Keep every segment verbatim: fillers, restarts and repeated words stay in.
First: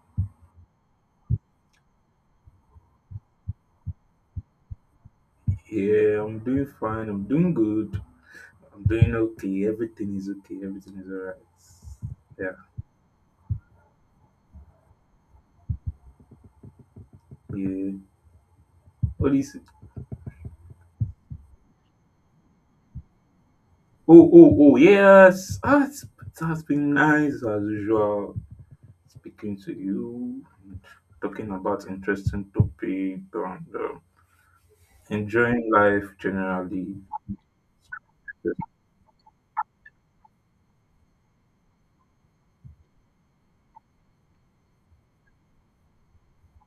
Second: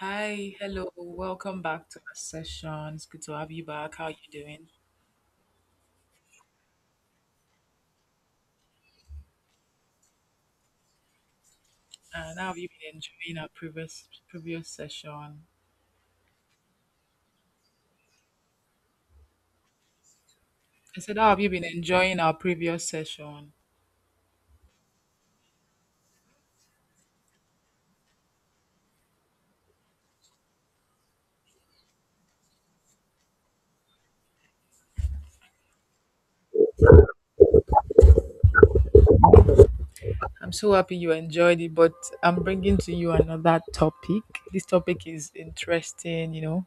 Hi, hello, welcome back to our session. It's good to have you back. How are you doing? Yeah, I'm doing fine. I'm doing good. I'm doing okay. Everything is okay. Everything is alright. And how Yeah, have you been enjoying our previous previous session? yeah. What is it? I said, how have you been enjoying our previous session? Oh, oh, oh, yes. Ah, it's, it has been nice as usual speaking to you, talking about interesting topic and uh, enjoying life generally. I'm so happy you enjoyed it, but I'm bringing to you another topic. This topic is interesting, you know.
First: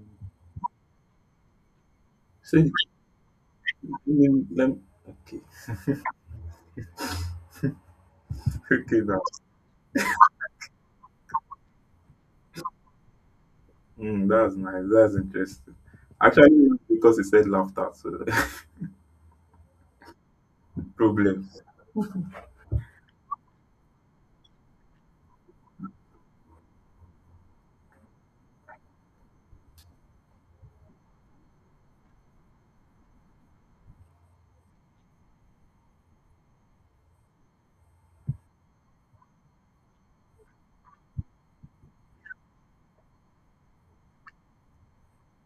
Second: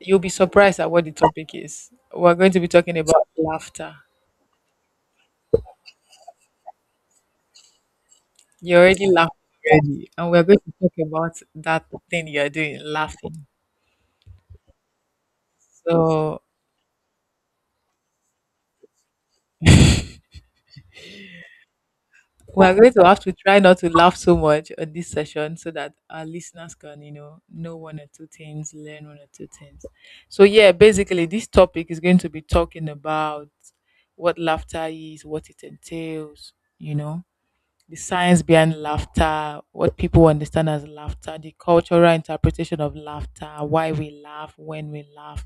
You'll be surprised at what the topic is. We're going So, to let be talking about laughter. me, let me- okay, You okay, already laughed that's, already, and we're going to talk about that thing you're doing, laughing. mm, that's nice. That's interesting. So Actually, because it said laughter, so problem. we are going to have to try not to laugh so much on this session so that our listeners can, you know, know one or two things, learn one or two things. So, yeah, basically, this topic is going to be talking about what laughter is, what it entails, you know, the science behind laughter, what people understand as laughter, the cultural interpretation of laughter, why we laugh, when we laugh,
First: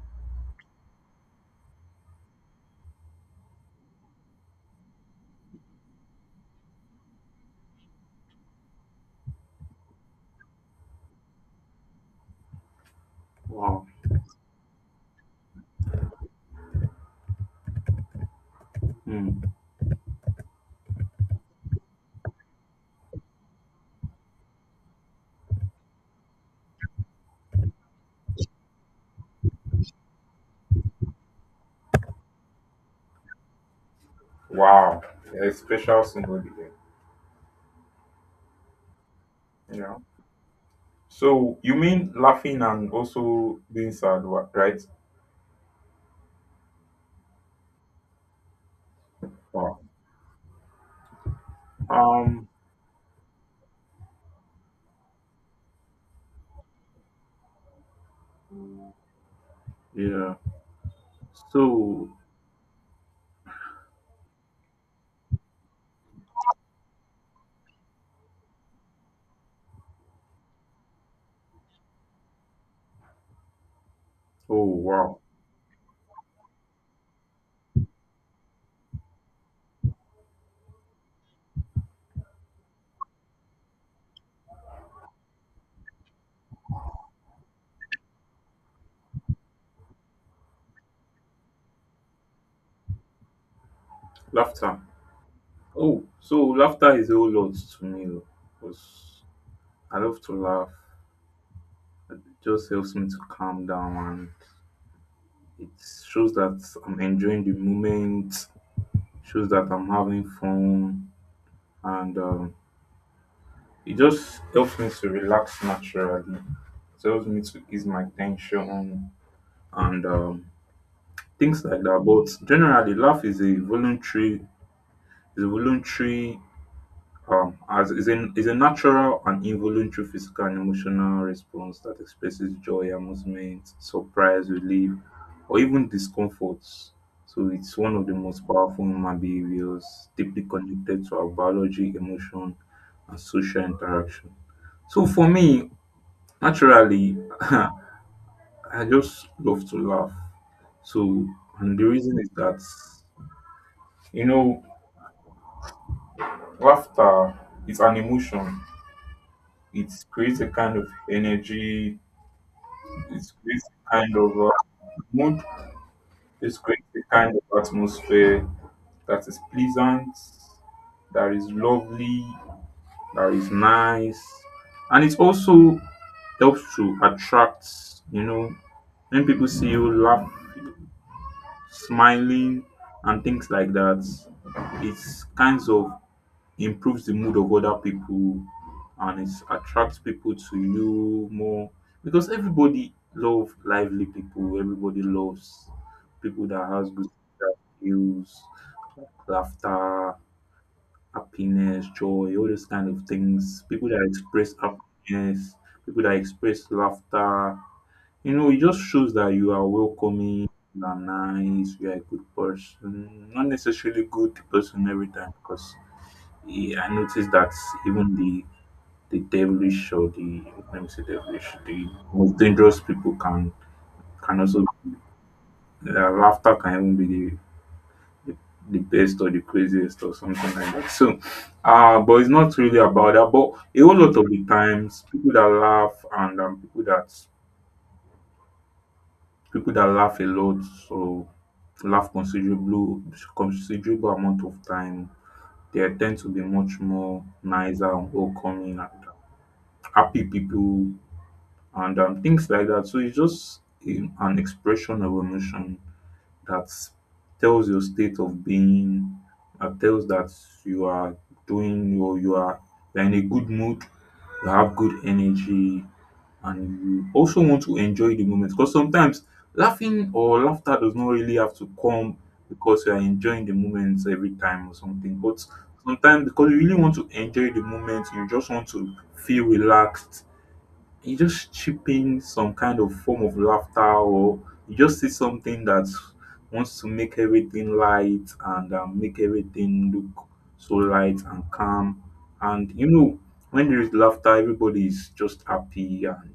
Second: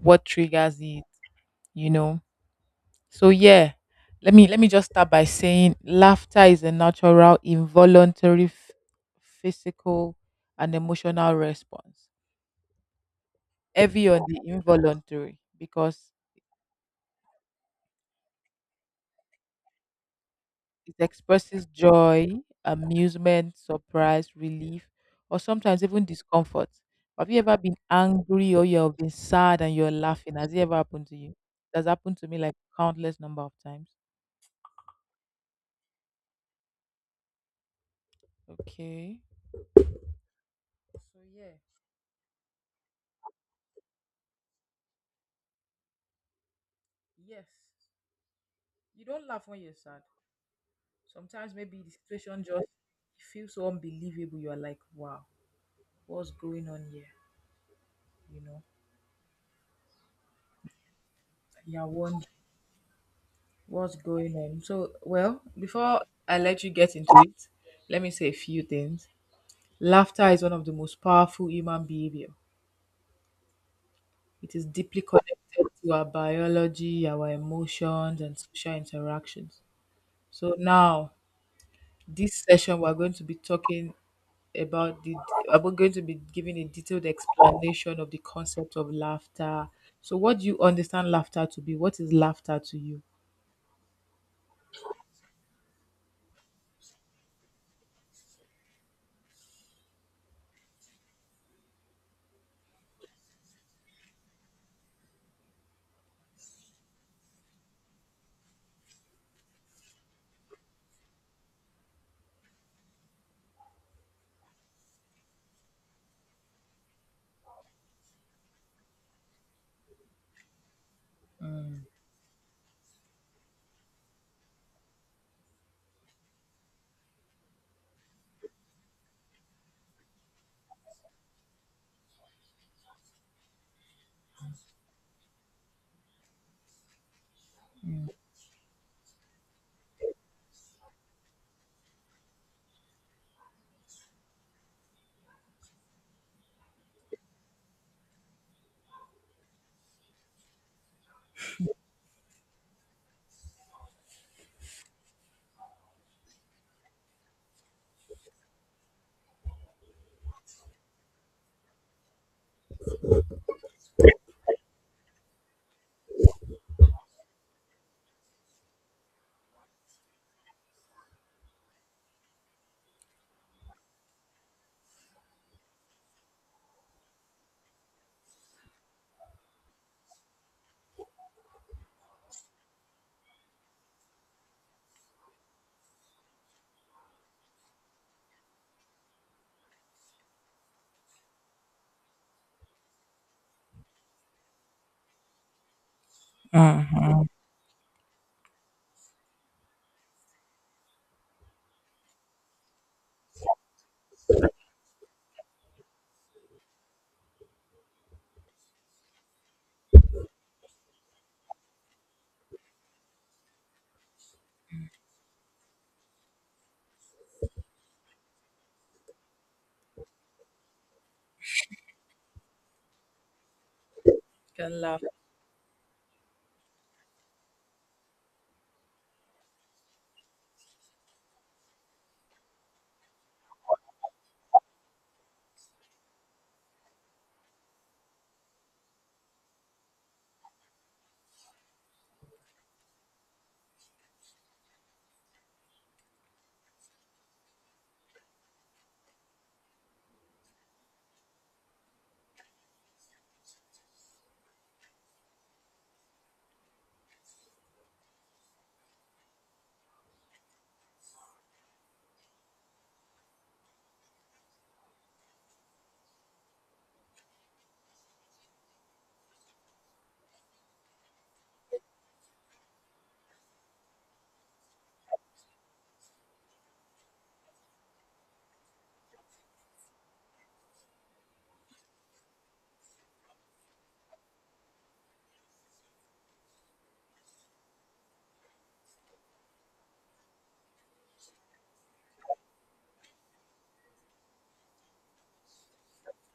what triggers it, you know so yeah, let me let me just start by saying laughter is a natural, involuntary, f- physical, and emotional response. Wow. Heavy on the involuntary because Hmm. it expresses joy, amusement, surprise, relief, or sometimes even discomfort. Have you ever been angry or you've been sad and you're laughing? Has it ever happened to you? It has happened to me like countless number of times. Wow. A special somebody there. Okay. Yeah. So yeah, So you mean laughing and also being sad, wa- right? yes. You don't laugh when you're Wow. sad. Sometimes maybe the situation Um. just feels so unbelievable. You're like, wow, what's going on here? You know, like, Yeah. you're So, wondering what's going on. So, well, before I let you get into it, let me say a few things. Laughter is one of the most powerful human behavior. It oh is deeply wow. connected to our biology, our emotions, and social interactions. So now, this session, we're going to be talking about the about going to be giving a detailed explanation of the concept of laughter. So, what do you understand laughter to be? What is laughter to you? Laughter. Oh, so laughter is a whole lot to me though, because I love to laugh. It just helps me to calm down and it shows that I'm enjoying the moment, shows that I'm having fun and um It just helps me to relax naturally. It helps me to ease my tension and um, things like Mm. that. But generally, laugh is a voluntary, is a voluntary, um, as is a is a natural and involuntary physical and emotional response that expresses joy, amusement, surprise, relief, or even discomforts. So it's one of the most powerful human behaviors, deeply connected to our biology, emotion, and social interaction. So for me, naturally, I just love to laugh. So, and the reason is that, you know, laughter is an emotion. It creates a kind of energy, it creates a kind of uh, mood, it creates a kind of atmosphere that is pleasant, that is lovely, that is nice. And it also helps to attract, you know, when people see you laugh smiling and things like that. It's kinds of improves the mood of other people, and it attracts people to you more because everybody loves lively people. Everybody loves people that has good Mm. skills, laughter, happiness, joy, all those kind of things. People that express happiness, people that express laughter, you know, it just shows that you are welcoming, you are nice, you are a good person. Not necessarily good person every time, because I noticed that even the the devilish or the, let me say devilish, the most dangerous people can can also, Can laugh. their laughter can even be the, the the best or the craziest or something like that. So, uh but it's not really about that. But a whole lot of the times, people that laugh and um, people that people that laugh a lot, so laugh considerable considerable amount of time, they tend to be much more nicer and welcoming and happy people, and um, things like that. So it's just um, an expression of emotion that tells your state of being, that tells that you are doing or you are, you're in a good mood, you have good energy, and you also want to enjoy the moment. Because sometimes laughing or laughter does not really have to come because you are enjoying the moment every time or something. But sometimes because you really want to enjoy the moment, you just want to feel relaxed, you just chip in some kind of form of laughter, or you just see something that wants to make everything light and um, make everything look so light and calm, and you know when there is laughter, everybody is just happy and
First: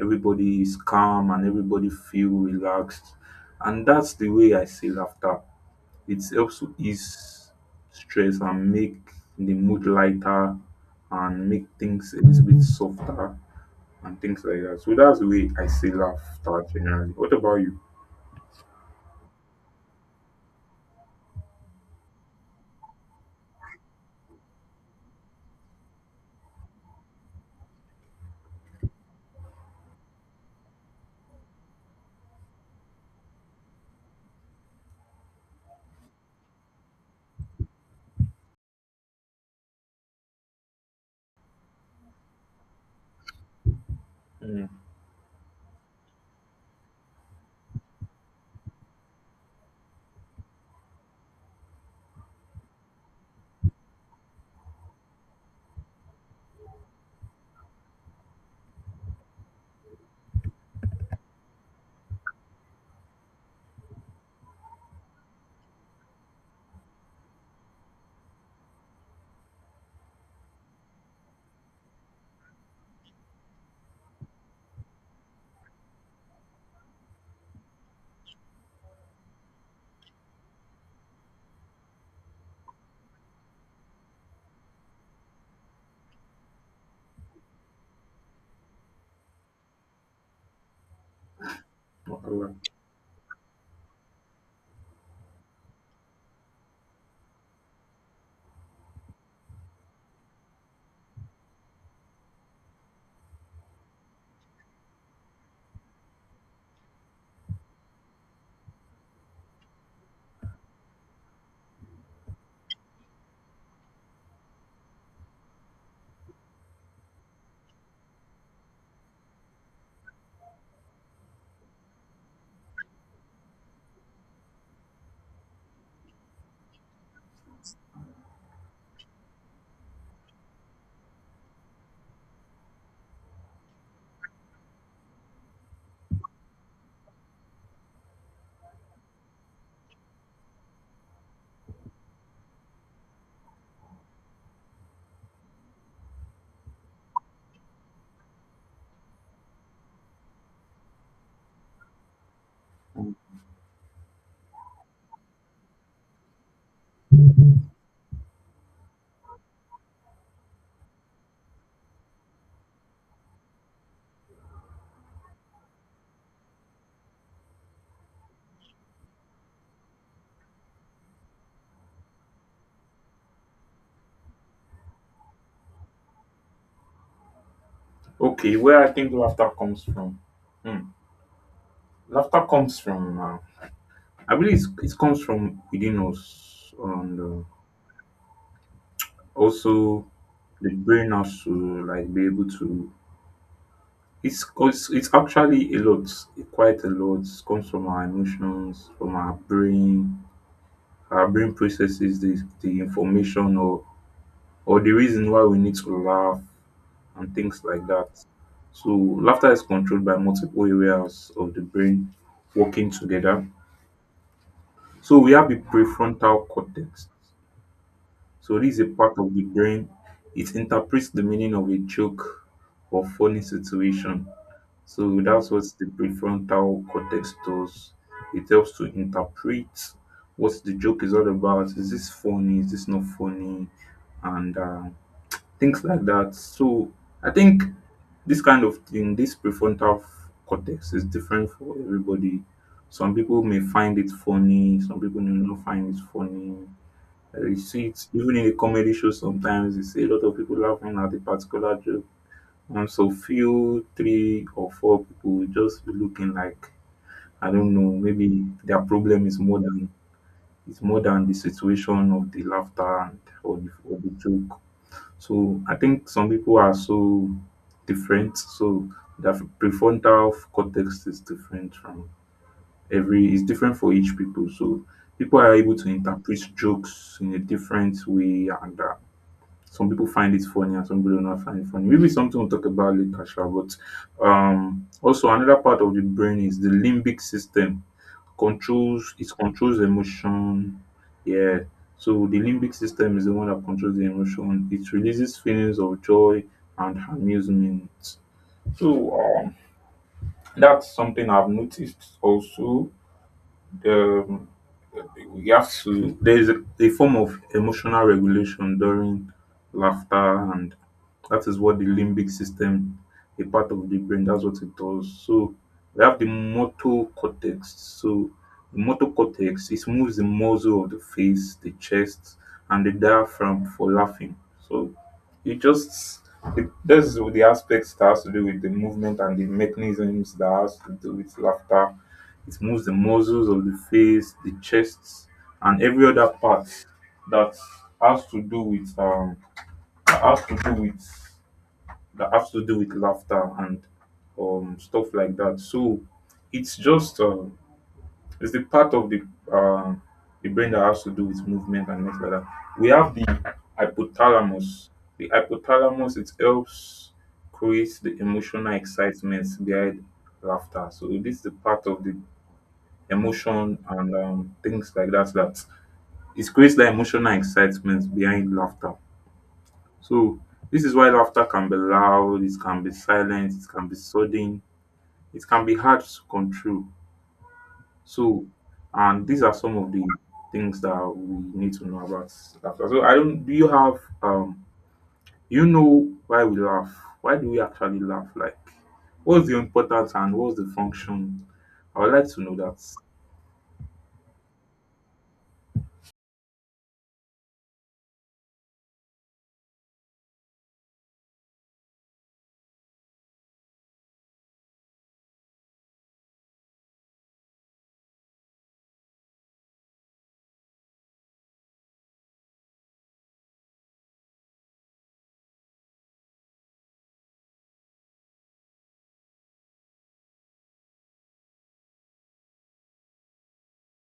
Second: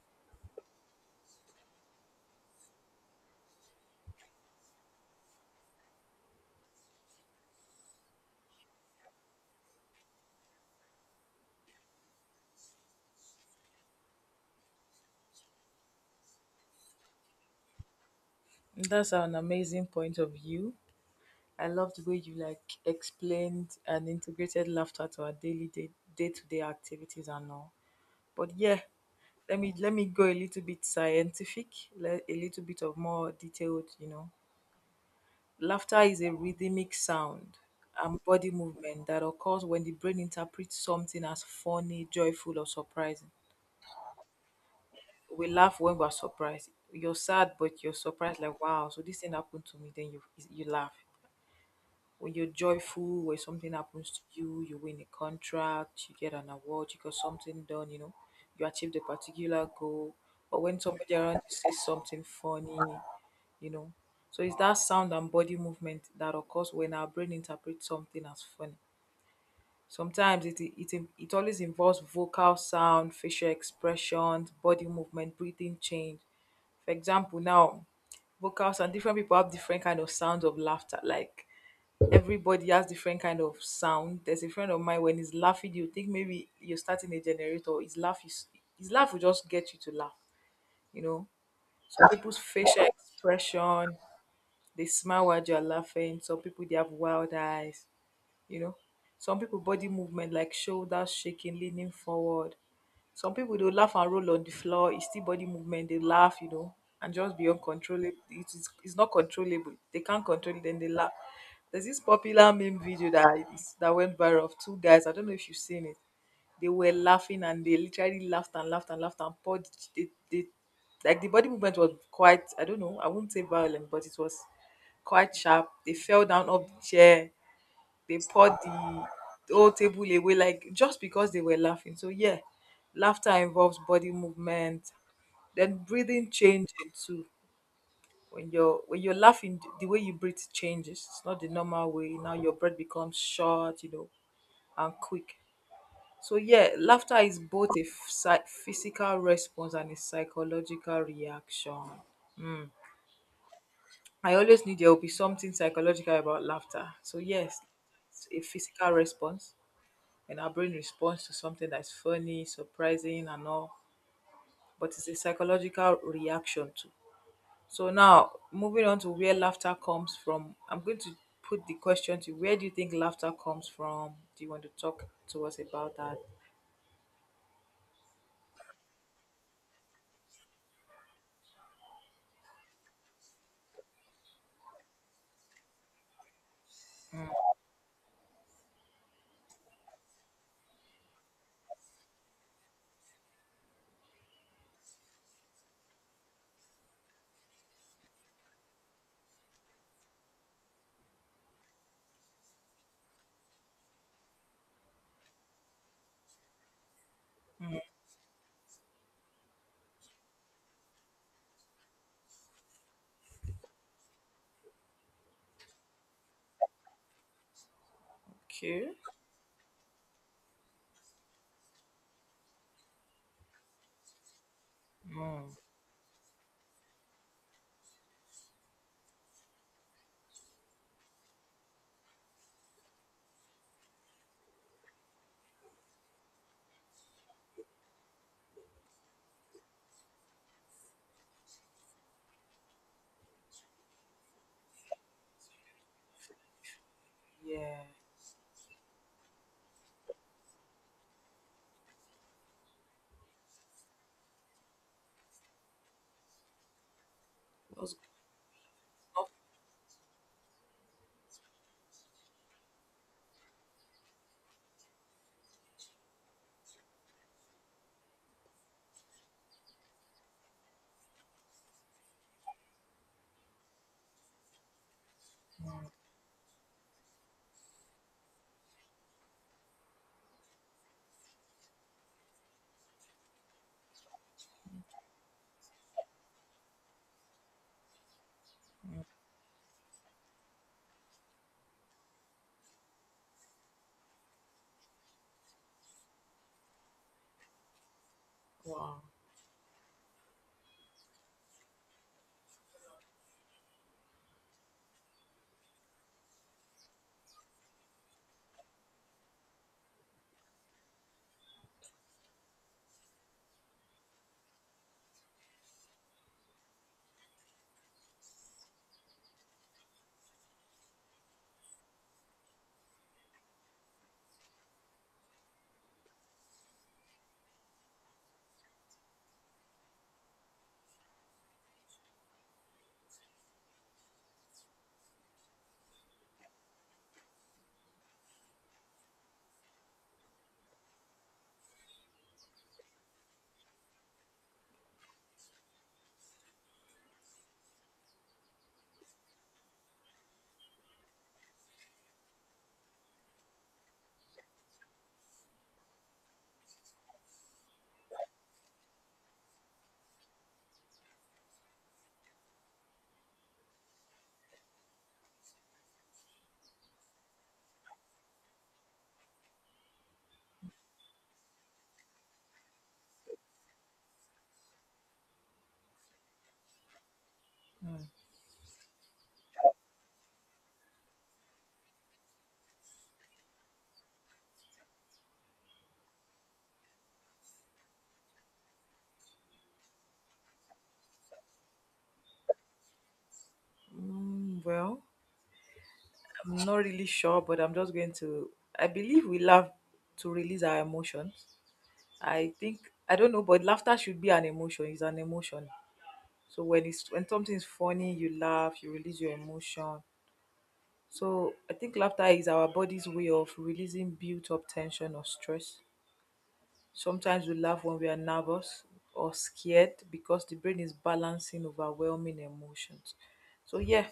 everybody is calm and everybody feel relaxed, and that's the way I see laughter. It helps to ease stress and make the mood lighter and make things a little bit softer and things like that. So that's the way I see laughter generally. What about you? That's an amazing point of view. I love the way you like explained and integrated laughter to our daily day day to day activities and all. But yeah, let me let me go a little bit scientific, le- a little bit of more detailed, you know. Laughter is a rhythmic sound and body movement that occurs when the brain interprets something as funny, joyful, or surprising. Mm. We laugh when we're surprised. You're sad, but you're surprised, like, wow, so this thing happened to me. Then you, you laugh. When you're joyful, when something happens to you, you win a contract, you get an award, you got something done, you know, you achieved a particular goal. But when somebody around you says something funny, you know. So it's that sound and body movement that occurs when our brain interprets something as funny. Sometimes it it, it, it always involves vocal sound, facial expressions, body movement, breathing change. For example, now vocals and different people have different kind of sounds of laughter. Like everybody has different kind of sound. There's a friend of mine when he's laughing, you think maybe you're starting a generator. His laugh is his laugh will just get you to laugh, you know. Some What people's about- facial expression, they smile while you're laughing. Some people they have wild eyes you know some people body movement like shoulders shaking, leaning forward. Some people they laugh and roll on the floor. It's still body movement, they laugh you know and just be uncontrollable. It is it's not controllable, they can't control it, then they laugh. There's this popular meme video that is, that went viral of two guys, I don't know if you've seen it. They were laughing and they literally laughed and laughed and laughed and poured they, they like the body movement was quite, I don't know, I wouldn't say violent, but it was quite sharp. They fell down off the chair, they poured the whole table away, like just because they were laughing. So yeah, laughter involves body movement, then breathing changing too. When you're when you're laughing the way you breathe changes, it's not the normal way now, your breath becomes short you know and quick. So yeah, laughter is both a psy- physical response and a psychological reaction. Mm. I always knew there will be something psychological about laughter. So yes, it's a physical response and our brain responds to something that's funny, surprising, and all. But it's a psychological reaction too. So now, moving on to where laughter comes from, I'm going to put the question to where do you think laughter comes from? Do you want to talk to us about that? okay, where I think laughter comes from. Hmm. Laughter comes from, uh, I believe it's, it comes from within us, and uh, also the brain has to like be able to. It's, it's it's actually a lot, quite a lot. It comes from our emotions, from our brain. Our brain processes the the information or or the reason why we need to laugh and things like that. So laughter is controlled by multiple areas of the brain working together. So we have the prefrontal cortex. So this is a Okay. part of the brain. It interprets the meaning of a joke or funny situation. So that's Mm, what the prefrontal cortex does. It helps to interpret what the joke is all about. Is this funny? Is this not funny? And uh, things like that. So I think this kind of thing, this prefrontal cortex is different for everybody. Some people may find it funny, some people may not find it funny. Uh, You yeah. see it even in the comedy show, sometimes you see a lot of people laughing at a particular joke. And so few, three or four people will just be looking like, I don't That know, was maybe their problem tough. is more than, it's more than the situation of the laughter and or the, or the joke. So I think some people are so different. So their prefrontal cortex is different from every, it's different for each people. So people are able to interpret jokes in a different way, and uh, some people find it funny and some people do not find it funny. Maybe something we'll talk about later, sure. But um also another part of the brain is the limbic system, controls, it controls emotion. Yeah. So the limbic system is the one that controls the emotion. It releases feelings of joy and amusement. Wow. So um, that's something I've noticed also. Um, you have to, there is a, a form of emotional regulation during laughter, and that is what the limbic system, a part of the brain, that's what it does. So we have the motor cortex. So the motor cortex, it moves the muscle of the face, the chest, and the diaphragm for laughing. So it just it, that's the aspects that has to do with the movement and the mechanisms that has to do with laughter. It moves the muscles of the face, the chest, and every other part that has to do with um that has to do with that has to do with laughter and um stuff like that. So it's just um it's the part of the uh the brain that has to do with movement and things like that. We have the hypothalamus. The hypothalamus, it helps create the emotional excitement behind laughter. So this is the part of the emotion, and um, things like that. So that it creates that emotional excitement behind laughter. So this is why laughter can be loud, it can be silent, it can be sudden, it can be hard to control. So, and these are some of the things that we need to know about laughter. So I don't, do you have um you know, why we laugh, why do we actually laugh, like what's the importance and what's the function? I would like to know that. Mm, well, I'm not really sure, but I'm just going to. I believe we laugh to release our emotions. I think I don't know, but laughter should be an emotion. It's an emotion. So when it's when something is funny, you laugh, you release your emotion. So I think laughter is our body's way of releasing built-up tension or stress. Sometimes we laugh when we are nervous or scared because the brain is balancing overwhelming emotions. So yeah,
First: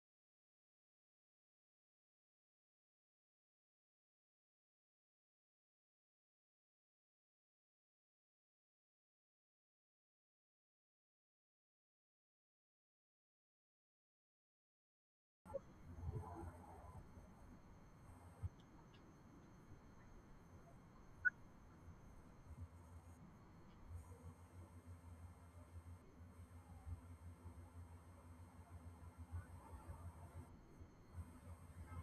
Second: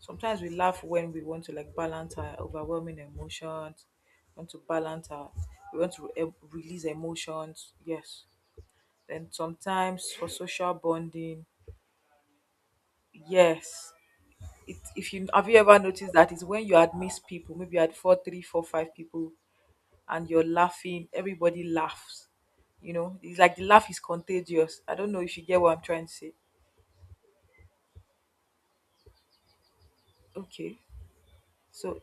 sometimes we laugh when we want to like balance our overwhelming emotions, want to balance our we want to re- release emotions. Yes. Then sometimes for social bonding, yes, it, if you have you ever noticed that is when you had missed people, maybe you had four three four five people and you're laughing, everybody laughs you know it's like the laugh is contagious. I don't know if you get what I'm trying to say. Okay, so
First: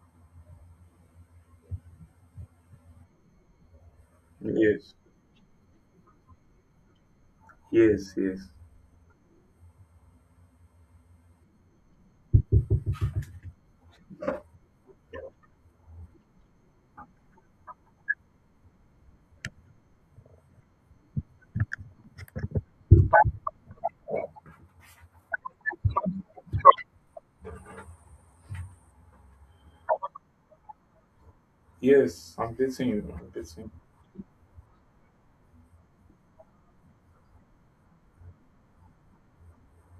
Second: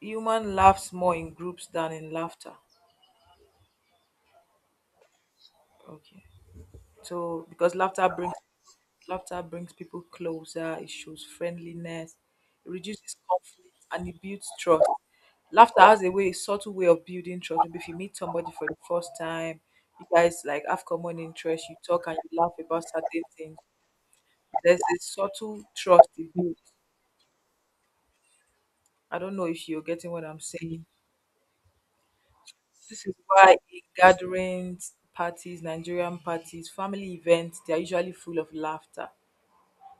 human laughs more in groups than in laughter. Yes, Okay, so because laughter yes, brings yes. Laughter brings people closer, it shows friendliness, it reduces conflict, and it builds trust. Laughter has a way, a subtle way of building trust. Maybe if you meet somebody for the first time, you guys like have common interests, you talk and you laugh about certain things. There's a subtle trust it builds. I don't know if you're getting what I'm saying. Yes, I'm dating This you. is I'm why dating. in gatherings, parties, Nigerian parties, family events, they are usually full of laughter.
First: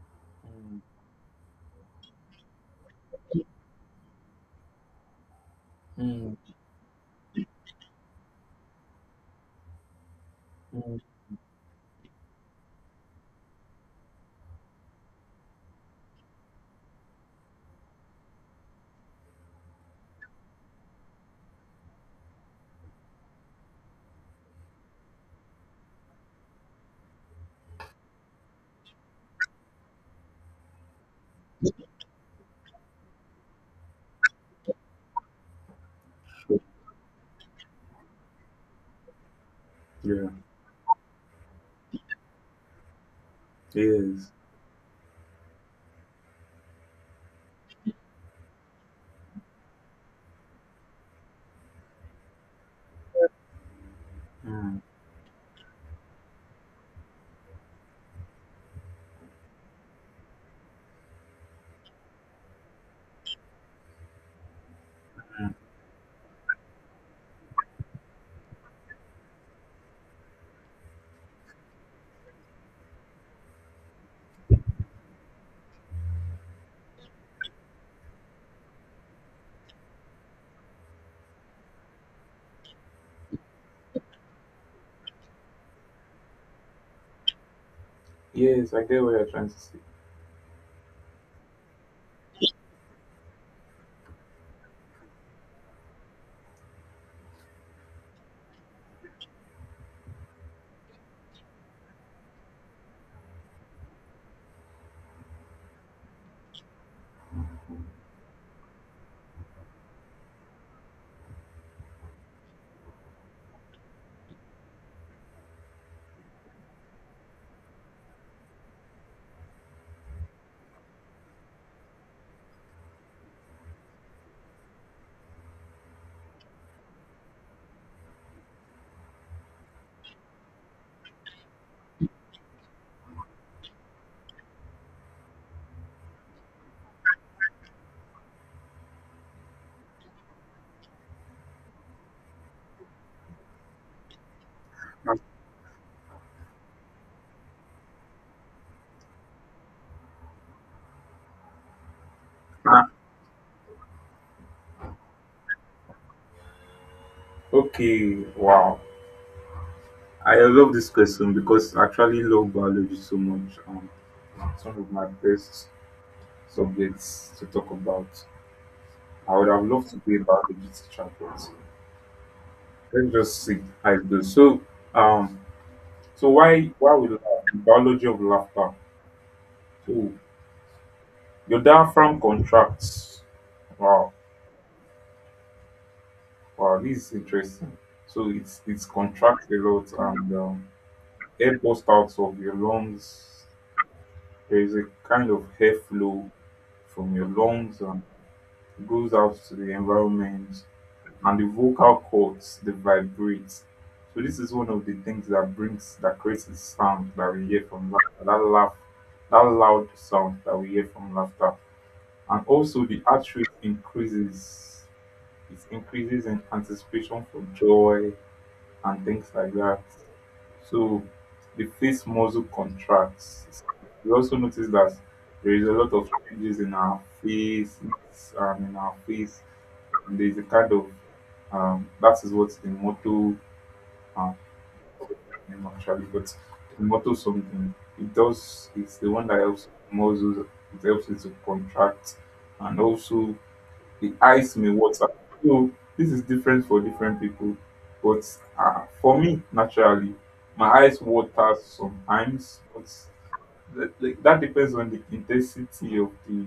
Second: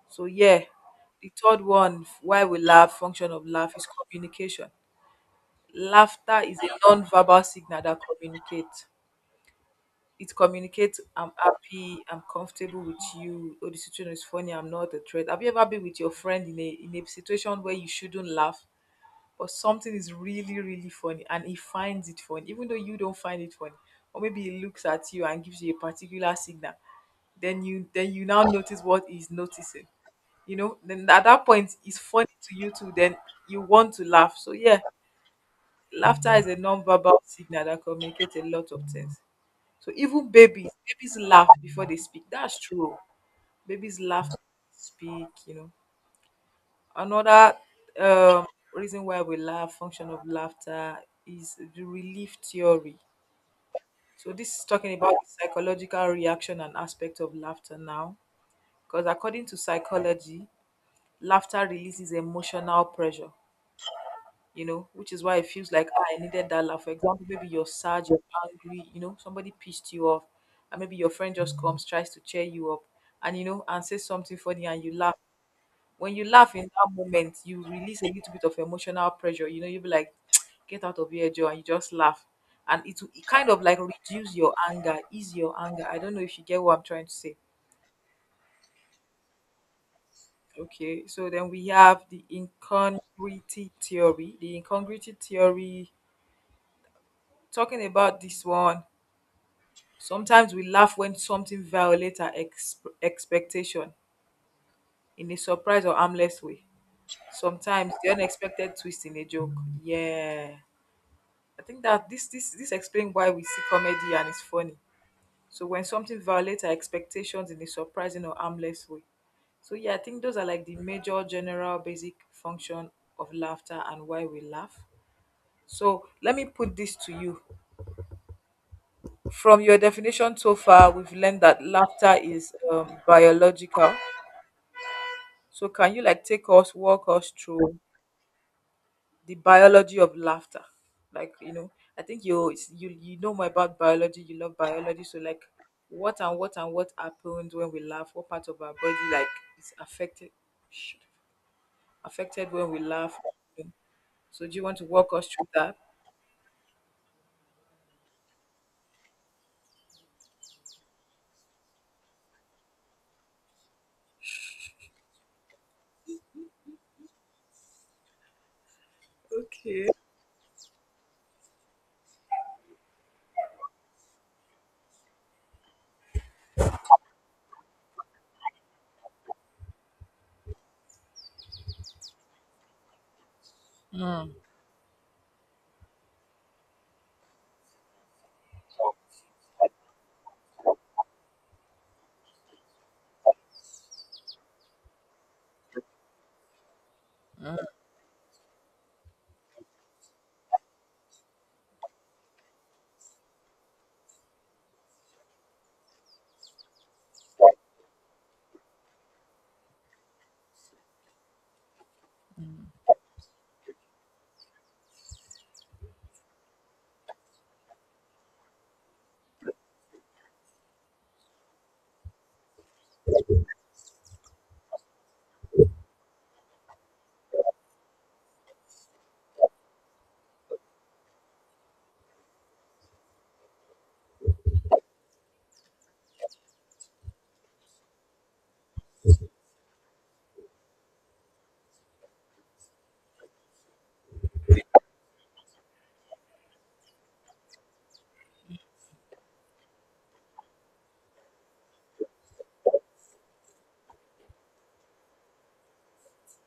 So yeah, the third one, why we laugh, function of laugh is communication. Mm, Laughter mm, is a non-verbal signal that communicates. It mm. communicates I'm happy, I'm comfortable with you, or the situation is funny, I'm not a threat. Have you ever been with your friend in a in a situation where you shouldn't laugh, but something is really, really funny and he finds it funny, even though you don't find it funny? Or maybe he looks at you and gives you a particular signal. Then you then you now notice what he's noticing you know then at that point it's funny to you too, then you want to laugh. So yeah, laughter is a non-verbal signal that communicates a lot of things. So even Yeah. babies babies laugh before they speak. That's true. Babies laugh Yes. before they speak you know Another um reason why we laugh, function of laughter, is the relief theory. So this is Mm. talking about the psychological reaction and aspect of laughter now, because according to psychology, laughter releases emotional pressure you know, which is why it feels like ah, I needed that laugh. For example, maybe you're sad, you're angry, you know, somebody pissed you off, and maybe your friend just comes, tries to cheer you up, and you know, and says something funny, and you laugh. When you laugh in that moment, you release a little bit of emotional pressure. You know, you'll be like, "Get out of here, Joe," and you just laugh, and it will it kind of like reduce your anger, ease your anger. I don't know if you get what I'm trying to say. Yes, I get what you're trying to say. Okay, so then we have the incongruity theory. The incongruity theory, talking about this one, sometimes we laugh when something violates our ex- expectation in a surprise or harmless way. Sometimes the unexpected twist in a joke. Yeah. I think that this this this explains why we see comedy and it's funny. So when something violates our expectations in a surprising or harmless way. So yeah, I think those are like the major general basic function of laughter and why we laugh. So let me put this to you. From your definition so far, we've learned that laughter is um, biological. So can you like take us, walk us through the biology of laughter? Like, you know, I think you it's- you you know more about biology, you love biology. So like what and what and what happens when we laugh, what part of our body like is affected shit, affected when we Ah, laugh. So do you want to walk us through that? okay. Wow. I love this question because I actually love biology so much. Um, it's one of my best subjects to talk about. I would have Okay. loved to be a biology teacher, but let's just see how it goes. So, um, so why why we laugh? The biology of laughter. So your diaphragm contracts. Wow. Mm. Wow, this is interesting. So it's it's contracts a lot, and um, air burst out of your lungs. There is a kind of airflow from your lungs and goes out to the environment, and the vocal cords, they vibrate. So this is one of the things that brings, that creates the sound that we hear from laughter, that laugh, that loud sound that we hear from laughter, and also the heart rate increases. It increases in anticipation for joy and things like that. So the face muscle contracts. We also notice that there is a lot of changes in our face and in our face. And there's a kind of um, that is what the motto uh, name actually, but the motto something it does. It's the one that helps muscles. It helps it to contract, and also the eyes may water. So this is different for different people. But uh, for me, naturally, my eyes water sometimes, but that, like, that depends on the intensity of the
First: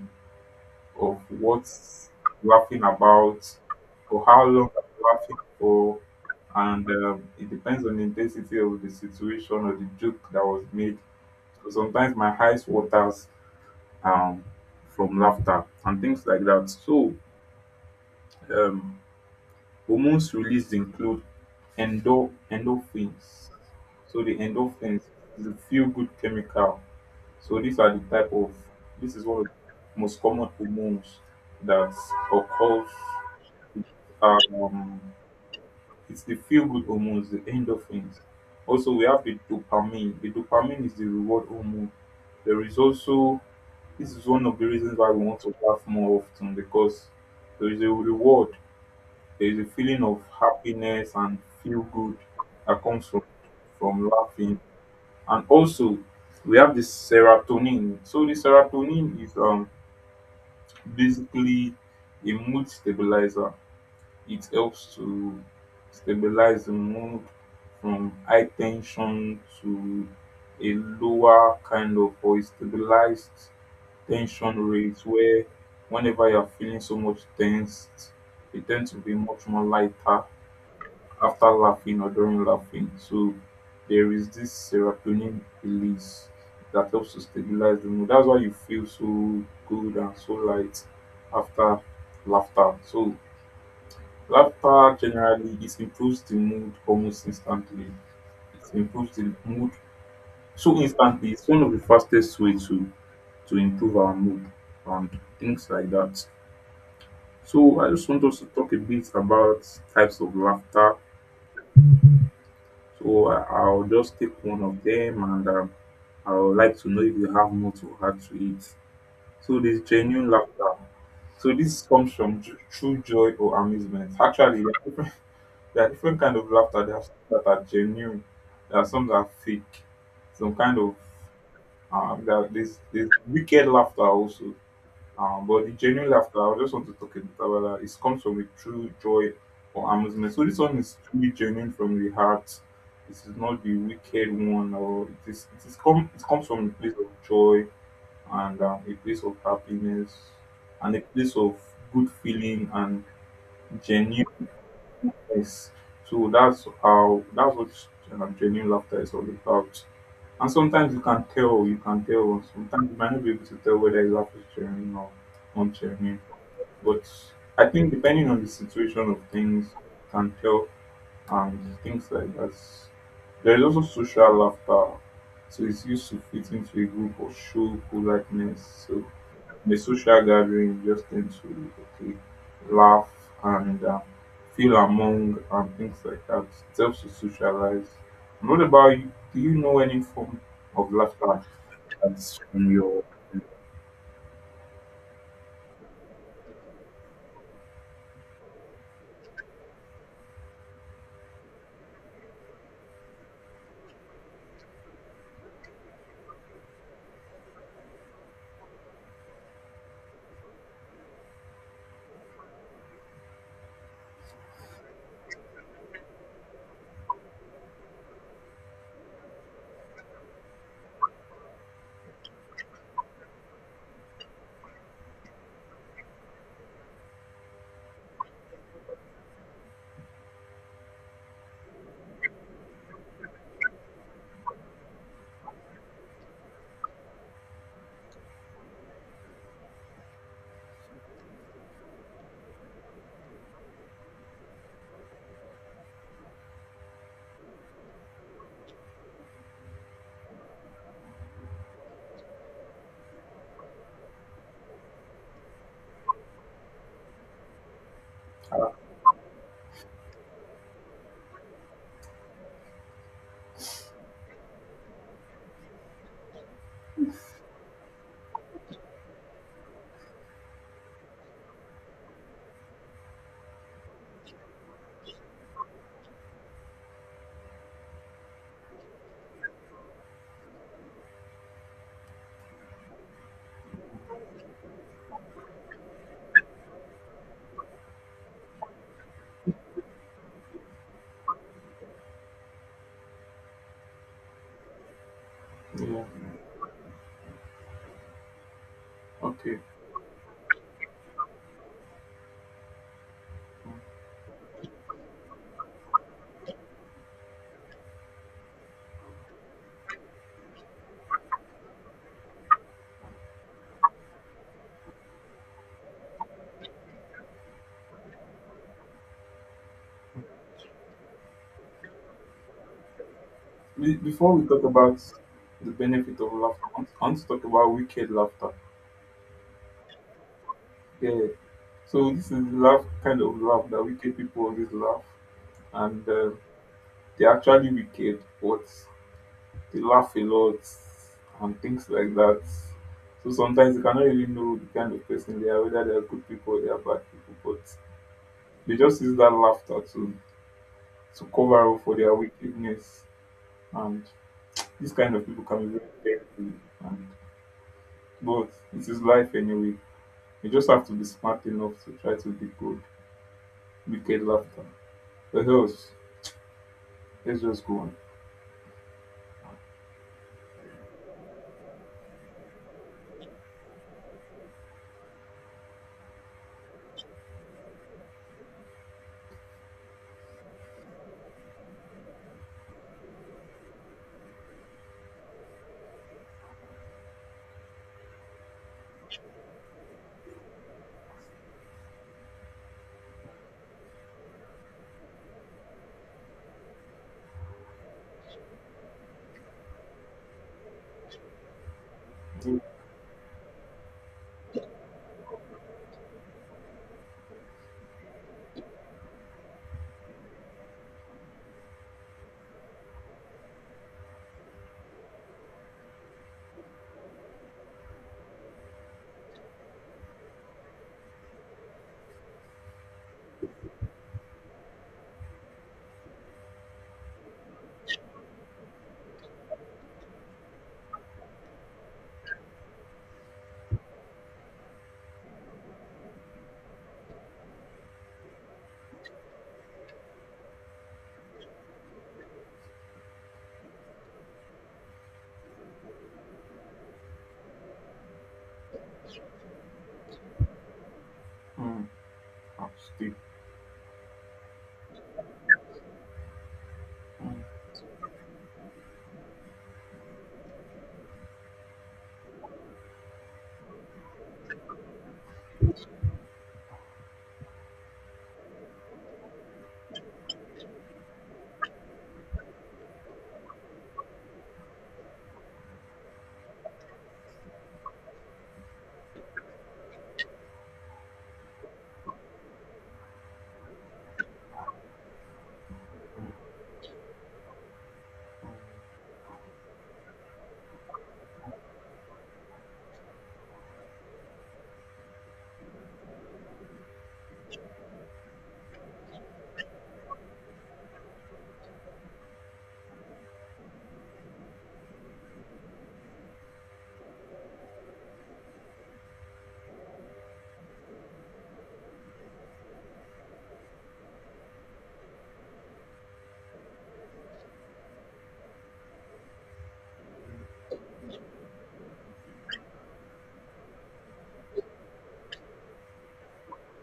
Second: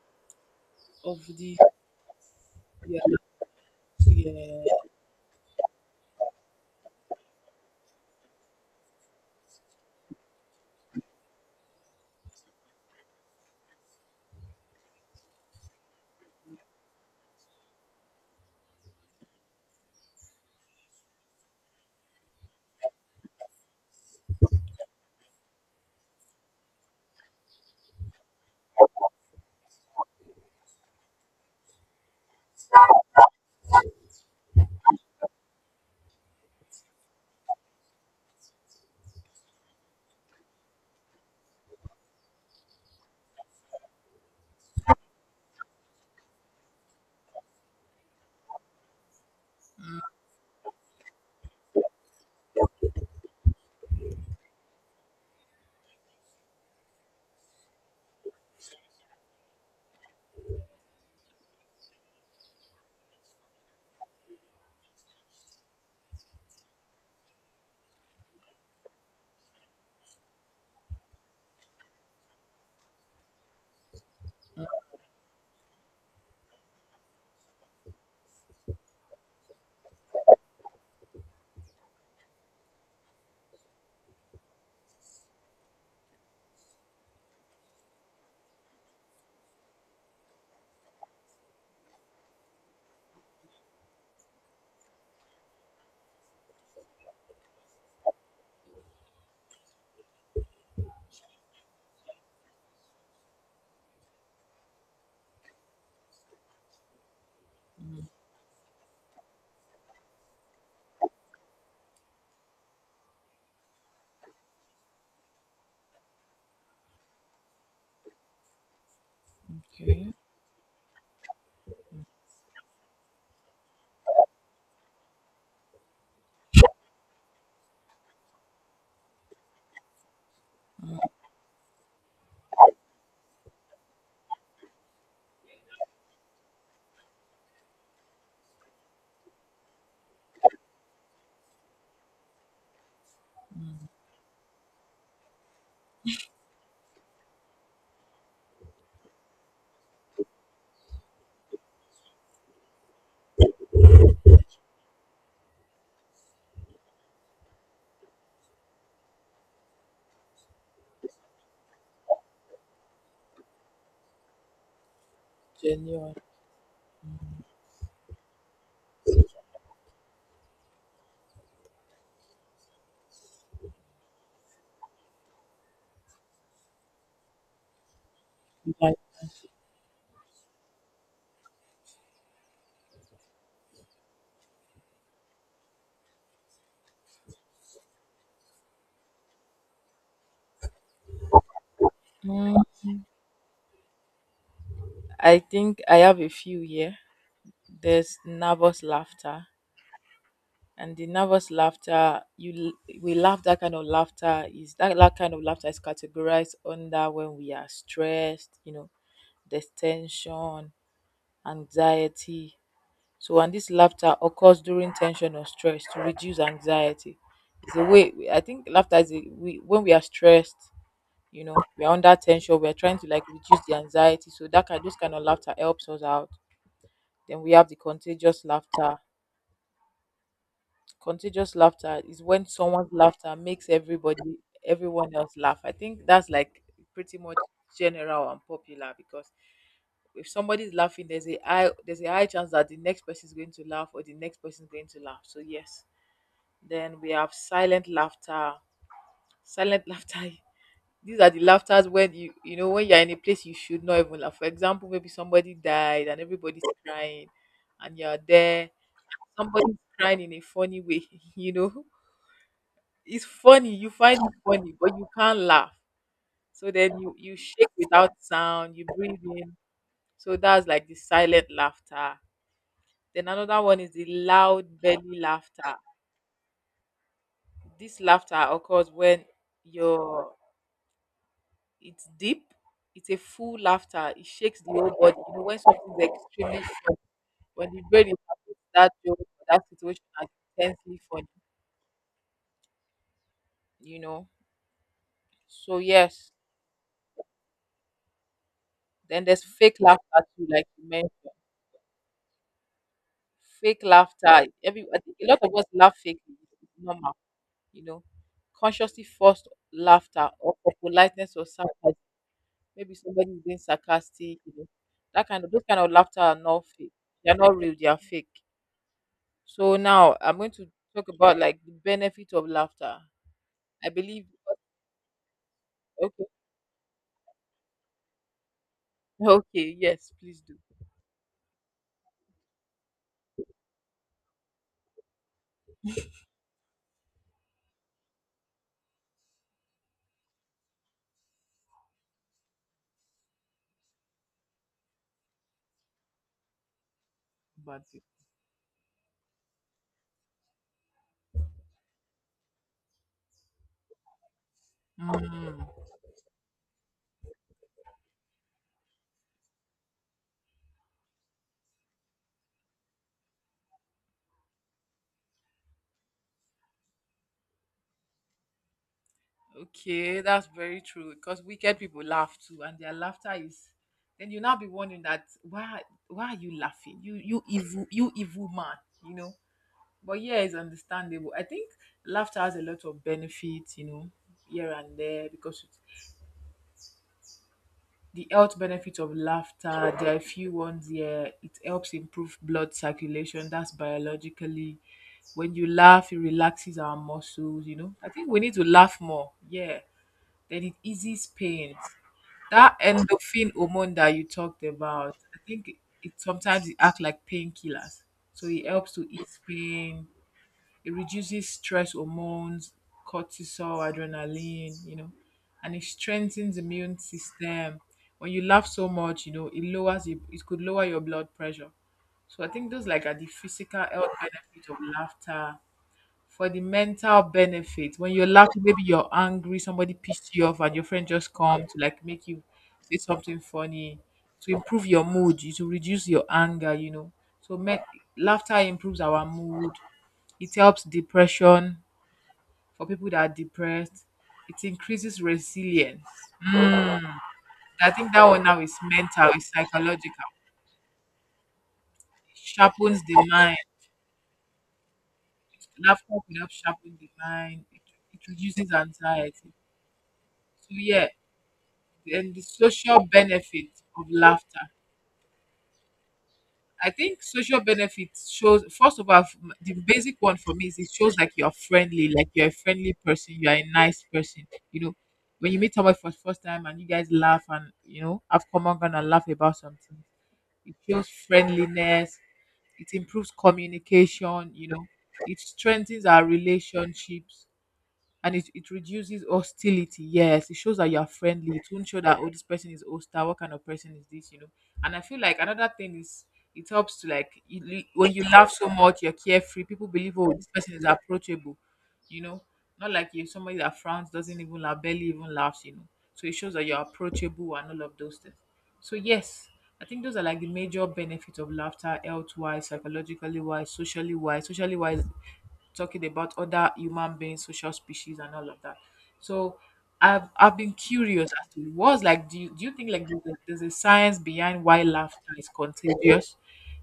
of Of the what's laughing yeah, about, for how long yeah. I'm laughing for, and um, it depends on the intensity of the situation or the joke that was made. So sometimes my eyes waters um, from laughter and things like that. So um, hormones released include endo endorphins. So the endorphins is a feel-good chemical. So these are the type of, this is one of the most common hormones that occurs. Um, it's the feel-good hormones, the endorphins. Also, we have the dopamine. The dopamine is the reward hormone. There is also this is one of the reasons why we want to laugh more often because there is a reward there's a feeling of happiness and feel good that comes from from laughing. And also we have the serotonin. So the serotonin is um basically a mood stabilizer. It helps to stabilize the mood from high tension to a lower kind of or a stabilized tension rate where whenever you're feeling so much tensed you tend to be much more lighter after laughing or during laughing. So there is this serotonin release that helps to stabilize the mood. That's why you feel so good and so light after laughter. So laughter generally it improves the mood almost instantly. It improves the mood so instantly. It's one of the fastest ways to to improve our mood and things like that. So I just want us to talk a bit about types of laughter. So I- I'll just take one of them and um, I would like to know if you have more to add to it. So there's Okay. genuine laughter. So this comes from ju- true joy or amusement. Actually, there are different, there are different kind of laughter. There are some that are genuine. There are some that are fake. Some kind of um, there are this this wicked laughter also. Um, but the genuine laughter, I just want to talk about that. It comes from a true joy or amusement. So this one is truly genuine from the heart. This is not the wicked one, or it is. It is come. It comes from a place of joy and um, a place of happiness and a place of good feeling and genuineness. So that's how. That's what um, genuine laughter is all about. And sometimes you can tell. You can tell. Sometimes you might not be able to tell whether a laugh is genuine or not Genuine. genuine, but I think depending on the situation of things can help and things like that. There is also social laughter. So it's used to fit into a group or show politeness. Like. So in a social gathering, you just tend to okay, laugh and uh, feel among and things like that. It helps to socialize. And what about you? Do you know any form of laughter? Mm, I think I have a few here. There's nervous laughter. And the nervous laughter you l- we laugh that kind of laughter is that, that kind of laughter is categorized under when we are stressed, you know, there's tension, anxiety. So and this laughter occurs during tension or stress to reduce anxiety. It's a way, I think laughter is a, we when we are stressed, you know, we are under tension, we're trying to like reduce the anxiety, so that kind those kind of laughter helps us out. Then we have the contagious laughter. Contagious laughter is when someone's laughter makes everybody everyone else laugh. I think that's like pretty much general and popular because if somebody's laughing, there's a high there's a high chance that the next person is going to laugh or the next person is going to laugh so yes. Then we have silent laughter, silent laughter. These are the laughters when you you know, when you're in a place you should not even laugh. For example, maybe somebody died and everybody's crying and you're there, somebody's crying in a funny way you know, it's funny. You find it funny, but you can't laugh. So then you you shake without sound. You breathe in. So that's like the silent laughter. Then another one is the loud belly laughter. This laughter occurs when your, it's deep. It's a full laughter. It shakes the whole body. You know, when something is extremely funny, when the brain is happy, that joke, that situation as intensely funny. You know. So Yeah. yes. Then there's Okay. fake laughter too, like you mentioned. Fake laughter. Every I think a lot of us laugh fake. It's normal, you know. Consciously forced laughter or for politeness or sarcasm. Maybe somebody is being sarcastic, you know. That kind of those kind of laughter are not fake. They're not real, they are fake. So now I'm going to talk about like the benefit of laughter. I Be- believe Before we talk about the benefit okay, of laughter, I want, I want to talk about wicked laughter. okay, yes, please do. Yeah. So this is laugh kind of laugh that wicked people always laugh, and uh, they're actually wicked, but they laugh a lot and things like that. So sometimes you cannot really know the kind of person they are, whether they are good people or they are bad people, but But they just use that laughter to to cover up for their wickedness. And this kind of people can be mm. very careful. And but it is life anyway. You just have to be smart enough to try to decode wicked laughter, or else let's just go on. Okay, that's very true because wicked people laugh too, and their laughter is. Then you now be wondering that why why are you laughing? You you evil, you evil man, you know. But yeah, it's understandable. I think laughter has a lot of benefits, you know, here and there because it's, the health benefits of laughter. There are a few ones here. It helps improve blood circulation. That's biologically. When you laugh, it relaxes our muscles. You know, I think we need to laugh more. Yeah, then it eases pain. Do- That endorphin hormone that you talked about, I think it, it sometimes it acts like painkillers. So it helps to ease pain. It reduces stress hormones, cortisol, adrenaline, you know, and it strengthens the immune system. When you laugh so much, you know, it lowers it, it could lower your blood pressure. So I think those like are the physical health benefits of laughter. For the mental benefit, when you're laughing, maybe you're angry, somebody pissed you off, and your friend just come to like make you say something funny to improve your mood, you- to reduce your anger, you know. so me- Laughter improves our mood. It helps depression for people that are depressed. It increases resilience. Mm. I think that one now is mental, it's psychological. Mm, It I'll sharpens stay. the mind, laughter could help sharpen the Mm, mind. it, it reduces anxiety, so yeah. And the social benefit of laughter. I think social benefit shows first of all f- the basic one for me is it shows like you're friendly, like you're a friendly person, you're a nice person. You know, when you meet someone for the first time and you guys laugh and you know have common ground and laugh about something, it shows friendliness. It improves communication. You know, it strengthens our relationships and it, it reduces hostility. Yes, it shows that you are friendly. It won't show that oh this person is hostile. What kind of person is this? You know. And I feel like another thing is it helps to like you, you- when you laugh so much, you're carefree. People believe oh this person is approachable. You know, not like you somebody that frowns doesn't even laugh, barely even laughs. You know. So it shows that you're approachable and all of those things. So yes, I think those are like the major benefits of laughter, health wise, psychologically wise, socially wise, socially wise, talking about other human beings, social species, and all of that. So, I've I've been curious as to what's like. Do you, do you think like there's a, there's a science behind why laughter is contagious?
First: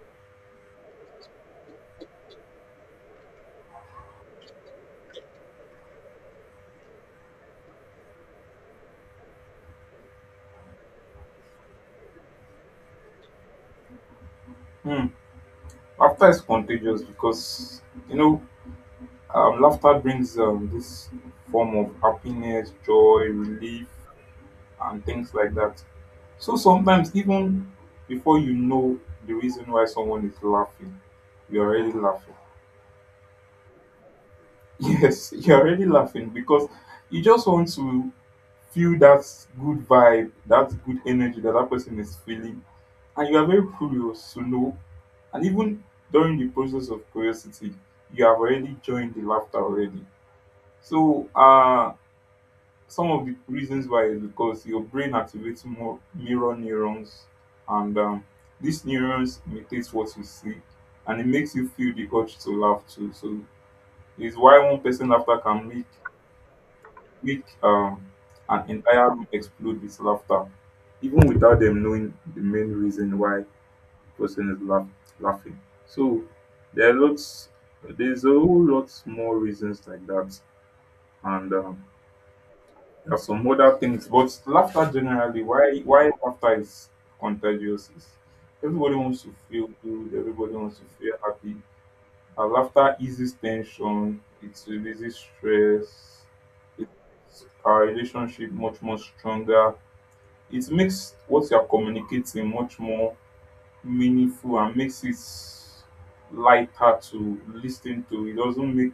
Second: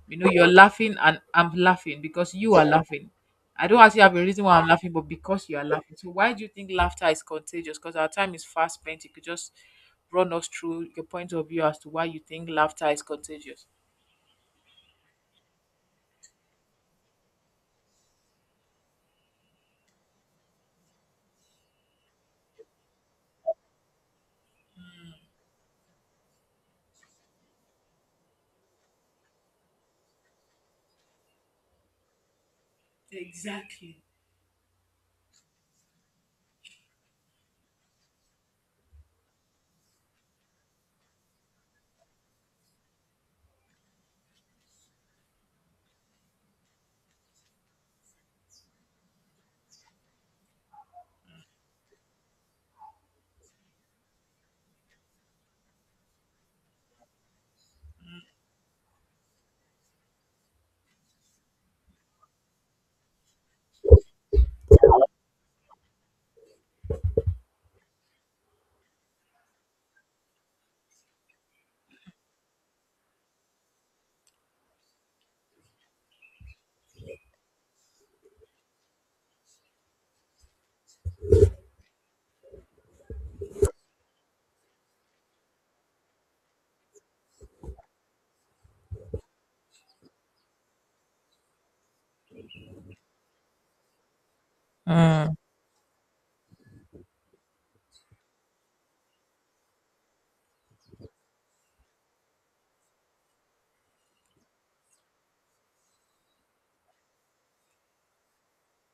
You know, you're laughing and I'm laughing because you are laughing. I don't actually have a reason why I'm laughing, but because you are laughing. So why do you think laughter is contagious? Because our time is fast spent. You could just run us through your point of view as to why you think laughter is contagious. mm. Laughter is contagious because you know um, laughter brings um, this form of happiness, joy, relief, and things like that. So sometimes even before you know the reason why someone is laughing, you're already laughing. Exactly. Yes, you're already laughing because you just want to feel that good vibe, that good energy that that person is feeling. And you are very curious to know. And even during the process of curiosity, you have already joined the laughter already. So, uh, some of the reasons why is because your brain activates more mirror neurons, and um, these neurons imitate what you see, and it makes you feel the urge to laugh too. So, it's why one person laughter can make make um, an entire room explode with laughter, even without them knowing the main reason why person is laugh- laughing. So there are lots, there's a whole lot more reasons like that, and um, there are some other things. But laughter generally, why why laughter is contagious is everybody wants to feel good, everybody wants to feel happy, her laughter eases tension, it releases Mm. stress, it's our relationship much more stronger. It makes what you're communicating much more meaningful and makes it lighter to listen to. It doesn't make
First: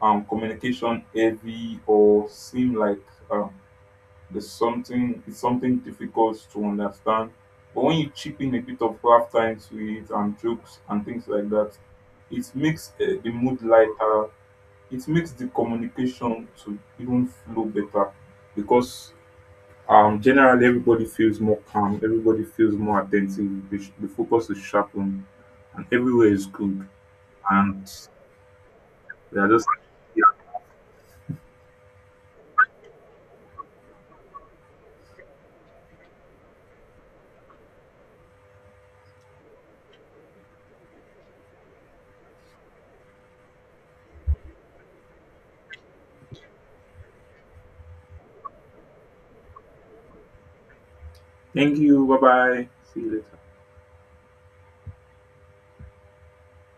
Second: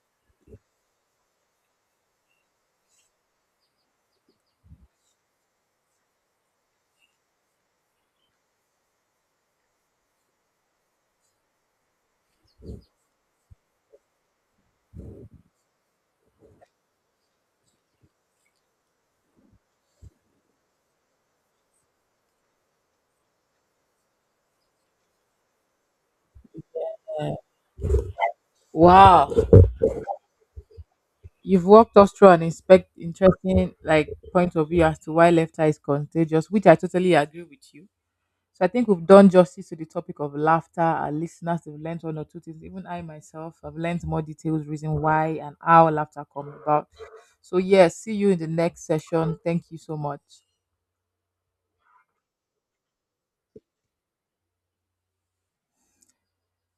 um communication heavy or seem like um there's something it's something difficult to understand. But when you chip in a bit of laugh time to it and jokes and things like that, it makes uh, the mood lighter. It makes the communication to even flow better because um, generally everybody feels more calm. Everybody feels more attentive. The, sh- the focus is sharpened, and everywhere is good. And Wow. they are just like, yeah. You've walked us through an inspect interesting like point of view as to why laughter is contagious, which I totally agree with you. So I think we've done justice to the topic of laughter. Our listeners have learned one or two things. Even I myself have learned more details, reason why and how laughter comes about. So yes, see you in the next session. Thank you so much. Thank you. Bye bye. See you later.